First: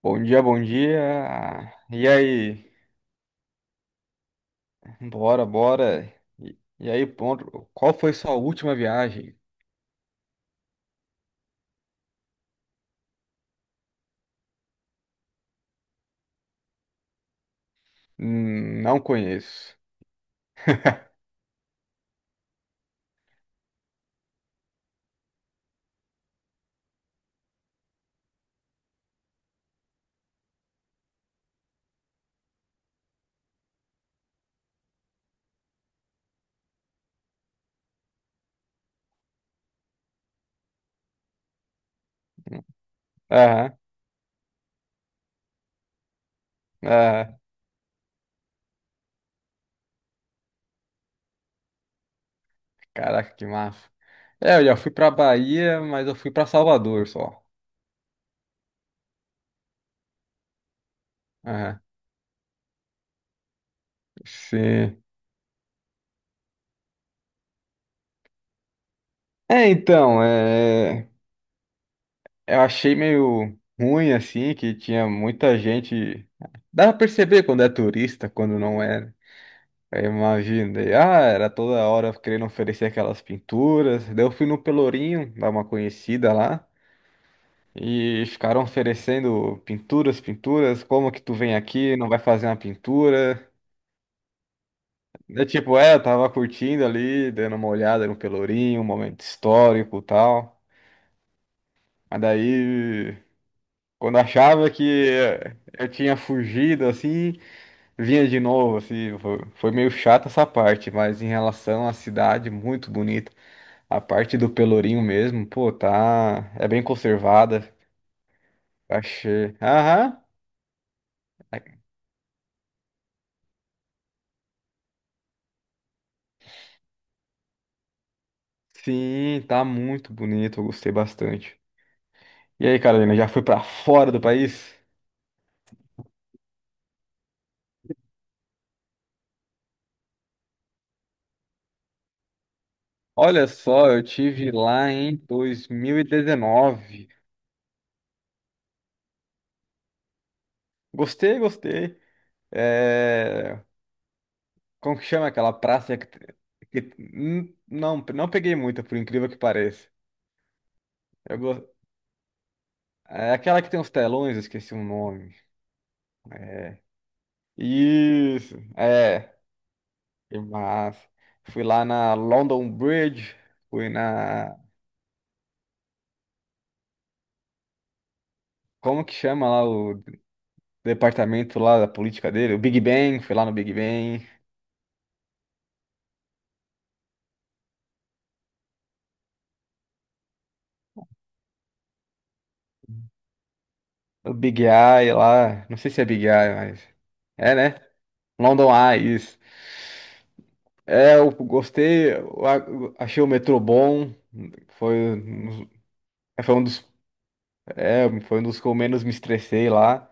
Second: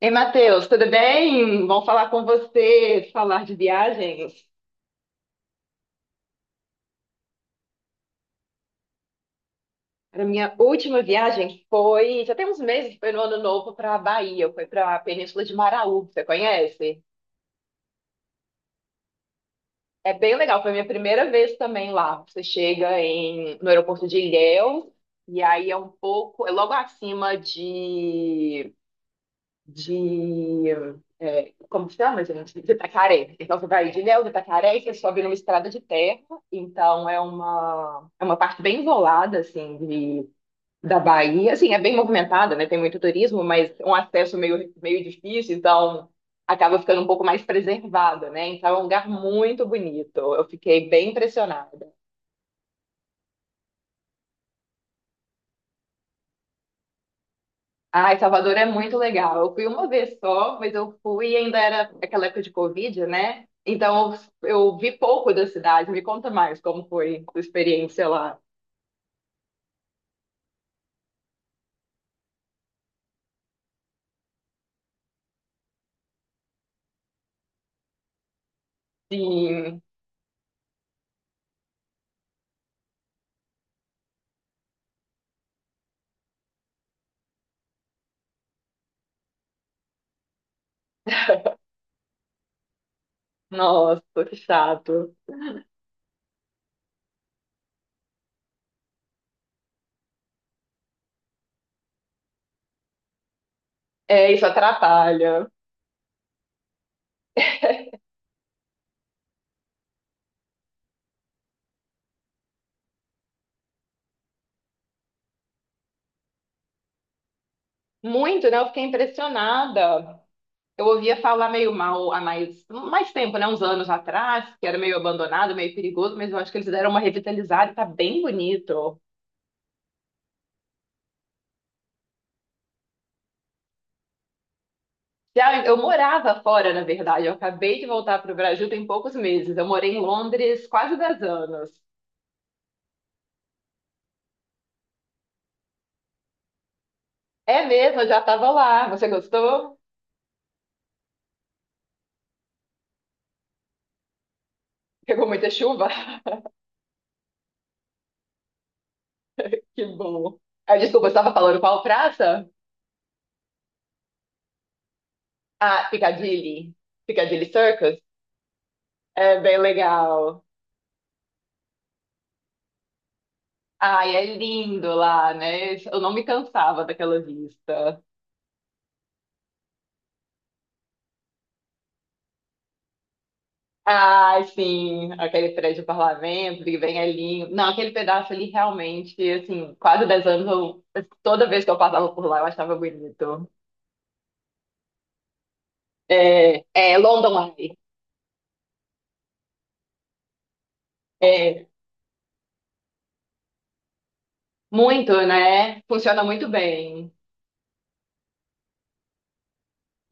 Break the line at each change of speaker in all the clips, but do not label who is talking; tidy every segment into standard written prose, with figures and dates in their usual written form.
Ei,
Bom dia, bom
Matheus, tudo bem?
dia.
Bom
E
falar com
aí?
você, falar de viagens.
Bora, bora. E aí, ponto. Qual foi sua última viagem?
A minha última viagem foi, já tem uns meses, foi no Ano Novo para a Bahia, foi para a Península de Maraú, você conhece?
Não conheço.
É bem legal, foi a minha primeira vez também lá. Você chega no aeroporto de Ilhéus, e aí é um pouco, é logo acima de, é, como chama, gente? De Itacaré. Então, você vai de Ilhéus de Itacaré e você sobe numa estrada de terra. Então, é uma parte bem isolada, assim, de, da Bahia. Assim, é bem movimentada, né? Tem muito turismo, mas
Aham,
um acesso meio difícil, então acaba ficando um pouco
aham.
mais preservada, né? Então, é um lugar muito bonito. Eu fiquei bem impressionada.
Caraca, que massa. É, eu já fui pra Bahia, mas eu fui pra Salvador só.
Ai, Salvador é muito legal. Eu fui uma vez só, mas eu fui e ainda
Aham.
era aquela época de Covid, né? Então eu, eu vi
Sim.
pouco da cidade. Me conta mais como foi a experiência lá.
É, então, eu achei meio ruim, assim, que tinha muita gente. Dá pra perceber quando é turista, quando não é, né?
Sim,
Eu imaginei. Ah, era toda hora querendo oferecer aquelas pinturas. Daí eu fui no Pelourinho, dar uma conhecida lá. E ficaram oferecendo pinturas, pinturas. Como que tu vem aqui, não vai fazer uma pintura?
nossa, que chato.
É tipo, eu tava curtindo ali, dando uma olhada no Pelourinho, um momento histórico e tal. Mas daí, quando
É, isso
achava que
atrapalha.
eu tinha fugido, assim, vinha de novo, assim. Foi meio chata essa parte, mas em relação à cidade, muito bonita. A parte do Pelourinho mesmo, pô, tá. É bem conservada.
Muito, né? Eu fiquei
Achei.
impressionada.
Aham.
Eu ouvia falar meio
É,
mal há mais tempo, né? Uns anos atrás, que era meio abandonado, meio perigoso, mas eu acho que eles deram uma revitalizada e tá bem bonito.
sim, tá muito bonito. Eu gostei bastante. E aí, Carolina, já foi pra fora do país?
Já eu morava fora, na verdade. Eu acabei de voltar para o Brasil tem poucos meses. Eu morei em Londres quase 10 anos.
Olha só, eu tive lá em 2019.
É mesmo, eu já estava lá. Você gostou?
Gostei, gostei. É... Como que
Pegou
chama
muita
aquela
chuva?
praça? Não, não peguei muita, por incrível que
Que
pareça.
bom. Ah, desculpa, eu estava
Eu
falando
go-
qual praça?
É aquela que tem os telões, eu esqueci o nome.
Ah, Piccadilly. Piccadilly Circus?
Isso, é.
É bem
Que
legal.
massa. Fui lá na London Bridge, fui
Ai, é
na.
lindo lá, né? Eu não me cansava daquela vista.
Como que chama lá o departamento lá da política dele? O Big Ben, fui lá no Big Ben.
Ai, sim, aquele prédio do parlamento que vem ali. Não, aquele pedaço ali realmente, assim, quase 10 anos, toda vez que eu passava por lá, eu achava bonito.
O Big Eye lá. Não sei se é Big Eye,
É,
mas.
é London
É,
Eye.
né? London Eye, isso. É, eu
É,
gostei, eu achei o metrô bom. Foi,
muito,
um-
né? Funciona muito
foi um dos,
bem.
foi um dos que eu menos me estressei lá.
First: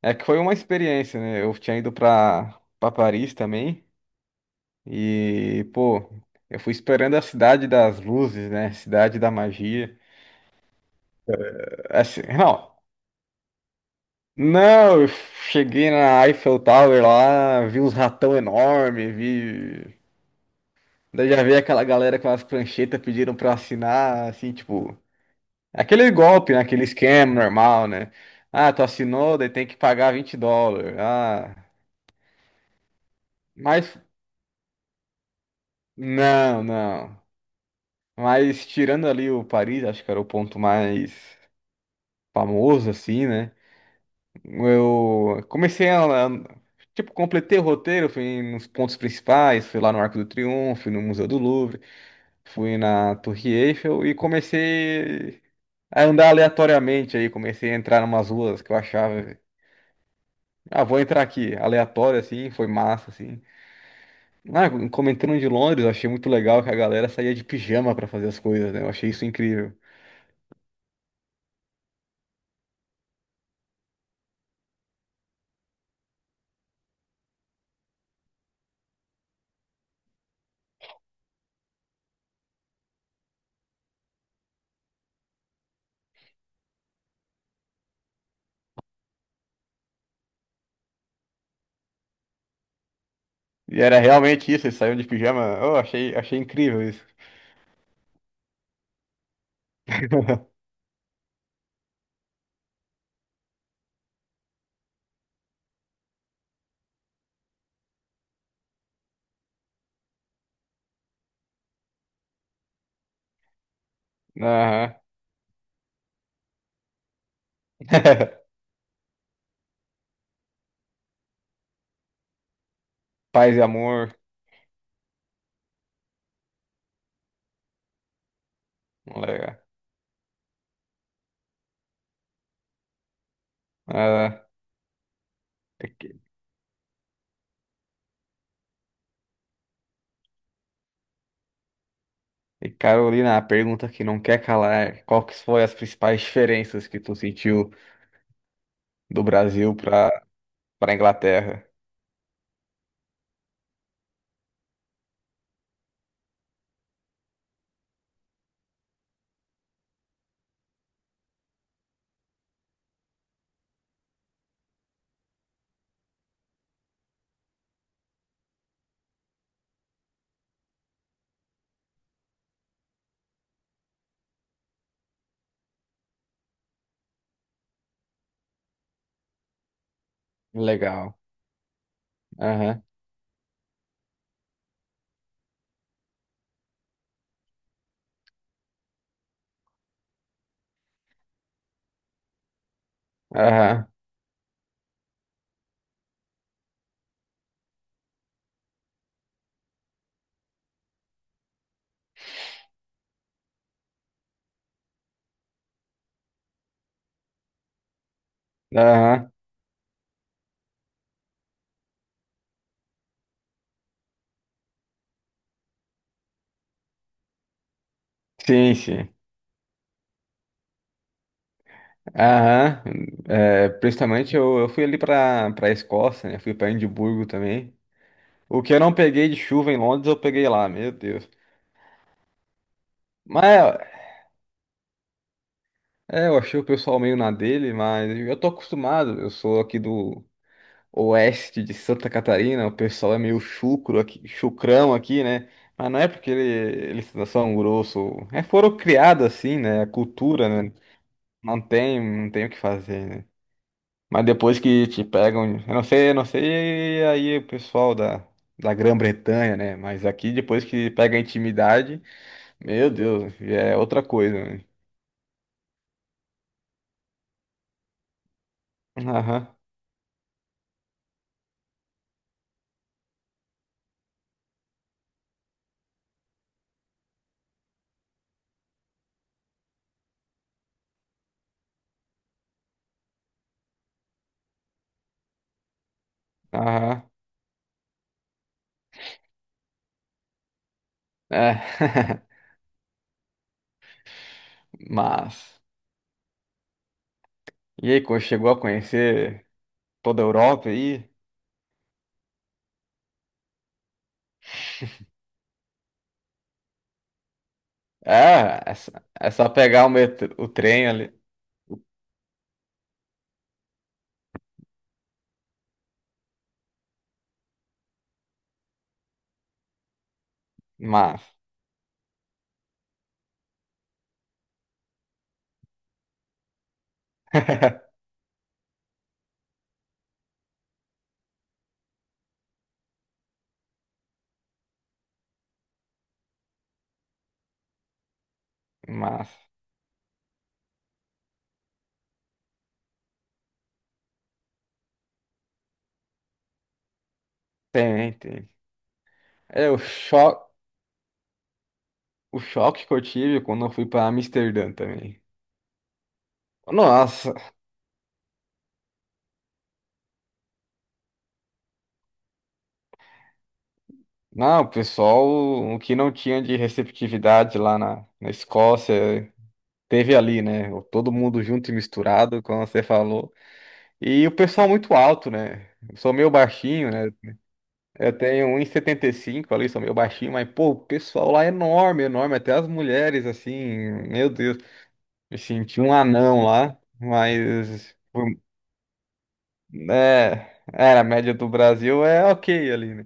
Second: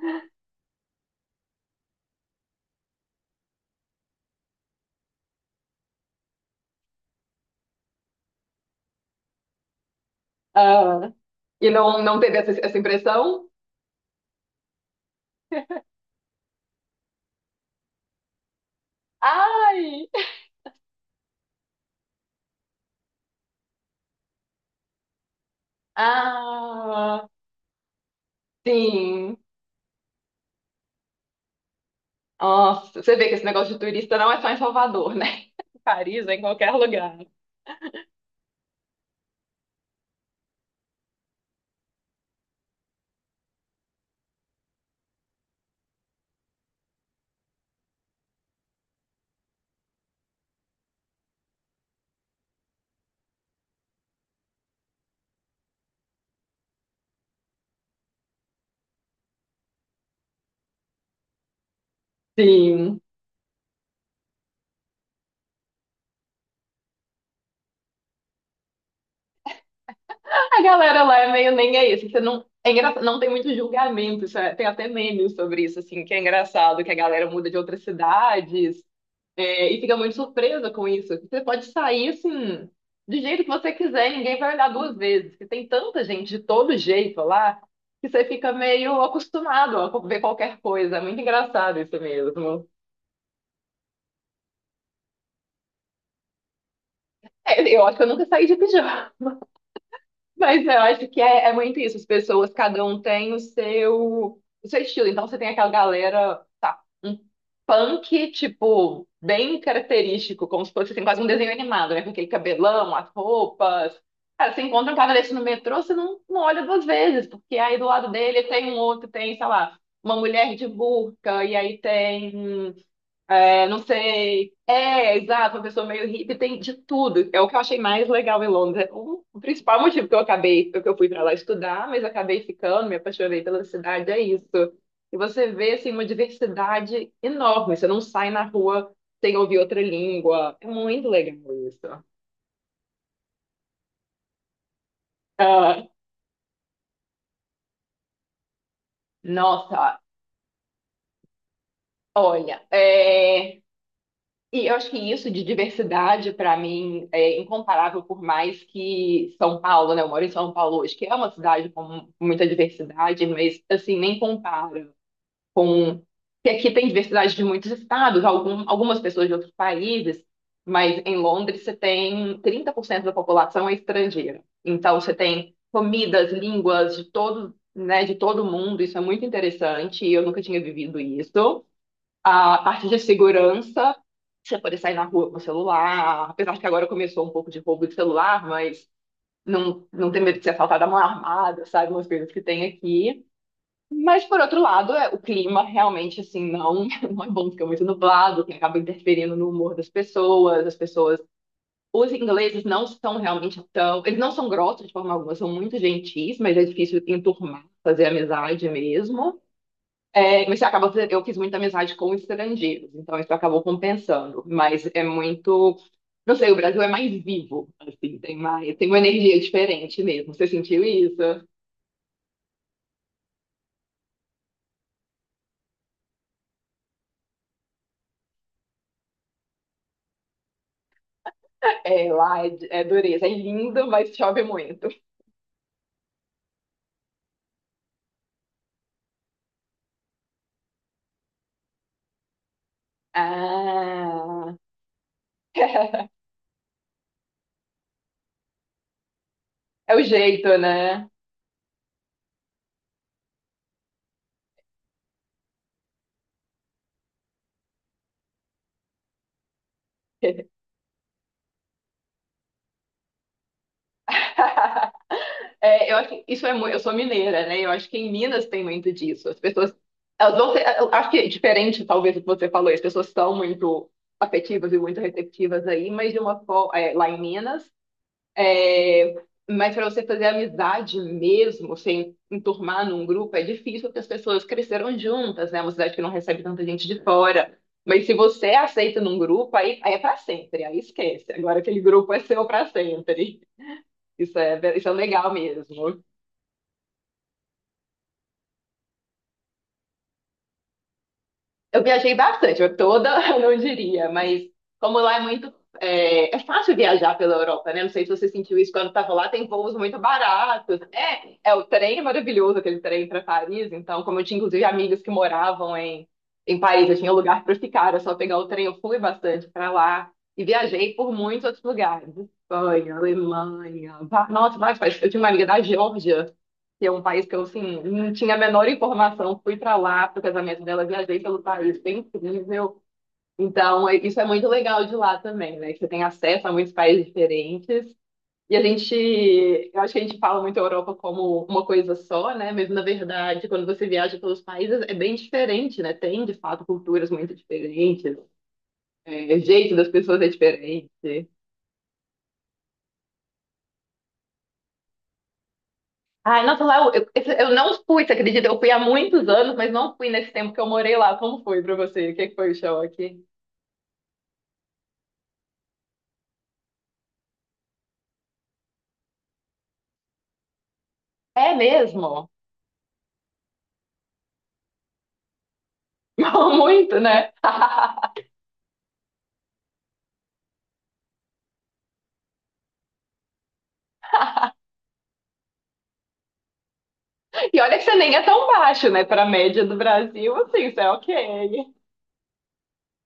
É que foi uma experiência, né? Eu tinha ido pra, Paris também. E, pô, eu fui esperando a cidade das luzes, né? Cidade da magia.
Ah, e não, não
Assim,
teve
não,
essa impressão?
não, eu cheguei na Eiffel Tower lá, vi uns ratão enorme, vi.
Ai!
Daí já vi aquela galera com as pranchetas pediram pra assinar, assim, tipo, aquele golpe, né? Aquele
Ah,
esquema normal, né? Ah, tu
sim.
assinou, daí tem que pagar US$ 20. Ah,
Nossa, você vê que esse negócio de
mas,
turista não é só em Salvador, né? Em Paris, é em
não,
qualquer lugar.
não. Mas tirando ali o Paris, acho que era o ponto mais famoso, assim, né? Eu comecei tipo, completei o roteiro, fui nos pontos principais, fui lá no Arco do Triunfo, no Museu do Louvre, fui na Torre Eiffel e comecei a andar aleatoriamente aí, comecei a entrar em umas ruas que eu achava, ah, vou entrar aqui, aleatório assim, foi
Sim.
massa assim. Ah, comentando de Londres, eu achei muito legal que a galera saía de pijama pra fazer as coisas, né? Eu achei isso incrível.
A galera lá é meio nem é isso. Você não, é não tem muito julgamento. Tem até memes sobre isso, assim, que é engraçado, que a galera muda de outras cidades, é, e fica muito surpresa com isso. Você pode sair, assim, do jeito que você quiser, ninguém vai olhar duas vezes. Porque tem tanta gente de todo jeito lá, que você fica meio acostumado a ver qualquer coisa. É muito engraçado isso mesmo.
E era realmente isso, eles saíam de pijama. Eu achei, achei incrível isso.
É, eu acho que eu nunca saí de pijama. Mas eu acho que é muito isso. As pessoas, cada um tem o seu estilo. Então você tem aquela galera, tá, um punk, tipo, bem característico, como se fosse assim, quase um desenho animado, né? Com aquele cabelão, as roupas. Cara, você encontra
Aham.
um cara desse no metrô, você não, não olha duas vezes, porque aí do lado dele tem um outro, tem, sei lá, uma mulher de burca, e aí tem.
Paz e
É, não
amor,
sei. É, exato, uma pessoa meio hippie tem de tudo. É o que eu achei mais legal em Londres. É o
colega.
principal motivo que eu fui para lá estudar, mas acabei ficando, me apaixonei pela cidade, é isso.
Ah,
E você vê
e
assim uma
que-
diversidade enorme. Você não sai na rua sem ouvir outra língua. É muito legal isso.
e Carolina, a pergunta que não quer calar, é qual que foi as
Ah,
principais diferenças que tu sentiu do Brasil
nossa,
para Inglaterra?
olha, é, e eu acho que isso de diversidade, para mim, é incomparável, por mais que São Paulo, né? Eu moro em São Paulo hoje, que é uma cidade com muita diversidade, mas, assim, nem compara com... que aqui tem diversidade de muitos estados, algumas pessoas de outros países, mas em Londres você tem 30% da população é estrangeira. Então, você tem comidas, línguas de todo, né, de todo mundo, isso é muito interessante, e eu nunca tinha vivido
Legal.
isso. A
Aham.
parte de segurança, você poder sair na rua com o celular, apesar que agora começou um pouco de roubo de celular, mas não, não ter medo de ser assaltado à mão armada, sabe? Umas coisas que tem aqui.
Aham.
Mas, por outro lado, é, o clima realmente, assim, não, não é bom, fica muito nublado, que acaba interferindo no humor das pessoas, as pessoas... Os ingleses não são realmente tão... Eles não são grossos de forma alguma, são muito gentis, mas é difícil enturmar, fazer amizade
Aham.
mesmo. É, você acaba, eu fiz muita amizade com estrangeiros, então isso acabou compensando. Mas é muito, não sei, o Brasil é mais vivo, assim, tem
Sim,
mais, tem uma
sim.
energia diferente mesmo. Você sentiu isso?
Aham. É, principalmente eu fui ali para Escócia, né? Fui para Edimburgo também. O que eu não peguei de chuva em Londres, eu peguei lá, meu Deus.
É, lá é dureza, é
Mas
lindo, mas chove muito.
é, eu achei o pessoal meio na dele, mas eu tô acostumado, eu sou aqui do oeste de Santa Catarina, o pessoal é meio chucro aqui,
Ah,
chucrão aqui, né? Mas não é porque eles são grosso, é, foram criados assim, né? A
é o jeito,
cultura, né?
né?
Não tem, não tem o que fazer, né? Mas depois que te pegam, eu não sei aí o pessoal da, Grã-Bretanha, né? Mas aqui depois que pega a intimidade, meu Deus, é outra coisa, né?
É, eu acho que isso é muito, eu sou mineira, né? Eu acho que em Minas tem muito disso. As
Aham,
pessoas, elas vão ser, eu acho que é diferente, talvez, do que você falou, as pessoas são muito afetivas e muito receptivas aí, mas de uma forma, lá em Minas, é, mas para você fazer amizade mesmo, sem enturmar num grupo, é difícil, porque as pessoas cresceram juntas, né? É uma cidade que não recebe tanta gente de
aham,
fora. Mas se você aceita num grupo, aí é para sempre, aí esquece.
é.
Agora aquele grupo é seu para sempre. Isso é legal
Mas,
mesmo.
e aí, chegou a conhecer toda a Europa aí?
Eu viajei bastante, eu toda eu não diria, mas como lá é muito. É, é fácil viajar pela Europa, né? Não sei se você sentiu
É,
isso quando
só
estava lá,
é
tem
só
voos
pegar o
muito
metrô, o
baratos.
trem ali.
É, é o trem é maravilhoso, aquele trem para Paris. Então, como eu tinha inclusive amigos que moravam em Paris, eu tinha um lugar para ficar, era só pegar o trem, eu fui bastante para lá e viajei por
Mas,
muitos outros lugares. Espanha, Alemanha, nossa, vai, eu tinha uma amiga da Geórgia que é um país que eu, assim, não tinha a menor informação. Fui para lá pro casamento dela, viajei pelo país, foi incrível. Então, isso é muito legal de lá também, né? Que você tem acesso a muitos países diferentes. E a gente,
mas,
eu acho que a gente fala muito a Europa como uma coisa só, né? Mas, na verdade, quando você viaja pelos países, é bem diferente, né? Tem, de fato, culturas muito
tem,
diferentes,
tem.
é, o
É,
jeito das pessoas é diferente.
o choque que eu tive quando eu fui pra Amsterdã também.
Ai, nossa, lá
Nossa,
eu não fui, você acredita? Eu fui há muitos anos, mas não fui nesse tempo que eu morei lá. Como foi pra você? O que que foi o choque?
não, o pessoal, o que não tinha de receptividade lá na Escócia, teve ali, né? Todo mundo
É
junto e
mesmo?
misturado, como você falou. E o pessoal muito alto, né? Eu sou meio baixinho,
Muito,
né?
né?
Eu tenho um 1,75 ali, sou meio baixinho, mas, pô, o pessoal lá é enorme, enorme. Até as mulheres, assim, meu Deus, me senti um anão lá,
E olha que você
mas,
nem é
foi-
tão baixo, né? Para a média do Brasil,
É,
assim, você é
era a média do
ok.
Brasil é ok ali, né?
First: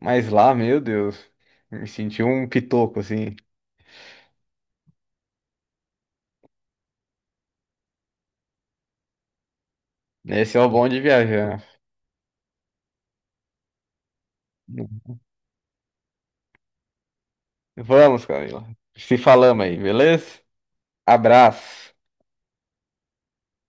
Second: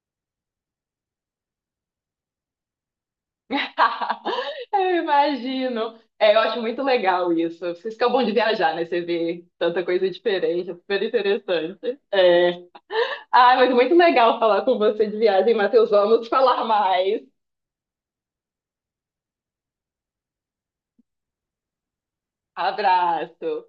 Mas lá, meu Deus, me senti um pitoco, assim.
Eu imagino. É, eu acho muito legal isso. Vocês ficam bom de viajar, né? Você vê tanta coisa
Esse é
diferente,
o
é
bom
super
de viajar.
interessante. É. Ah, mas muito legal falar com você de viagem, Matheus. Vamos falar mais.
Vamos, Camila. Se falamos aí, beleza? Abraço.
Abraço.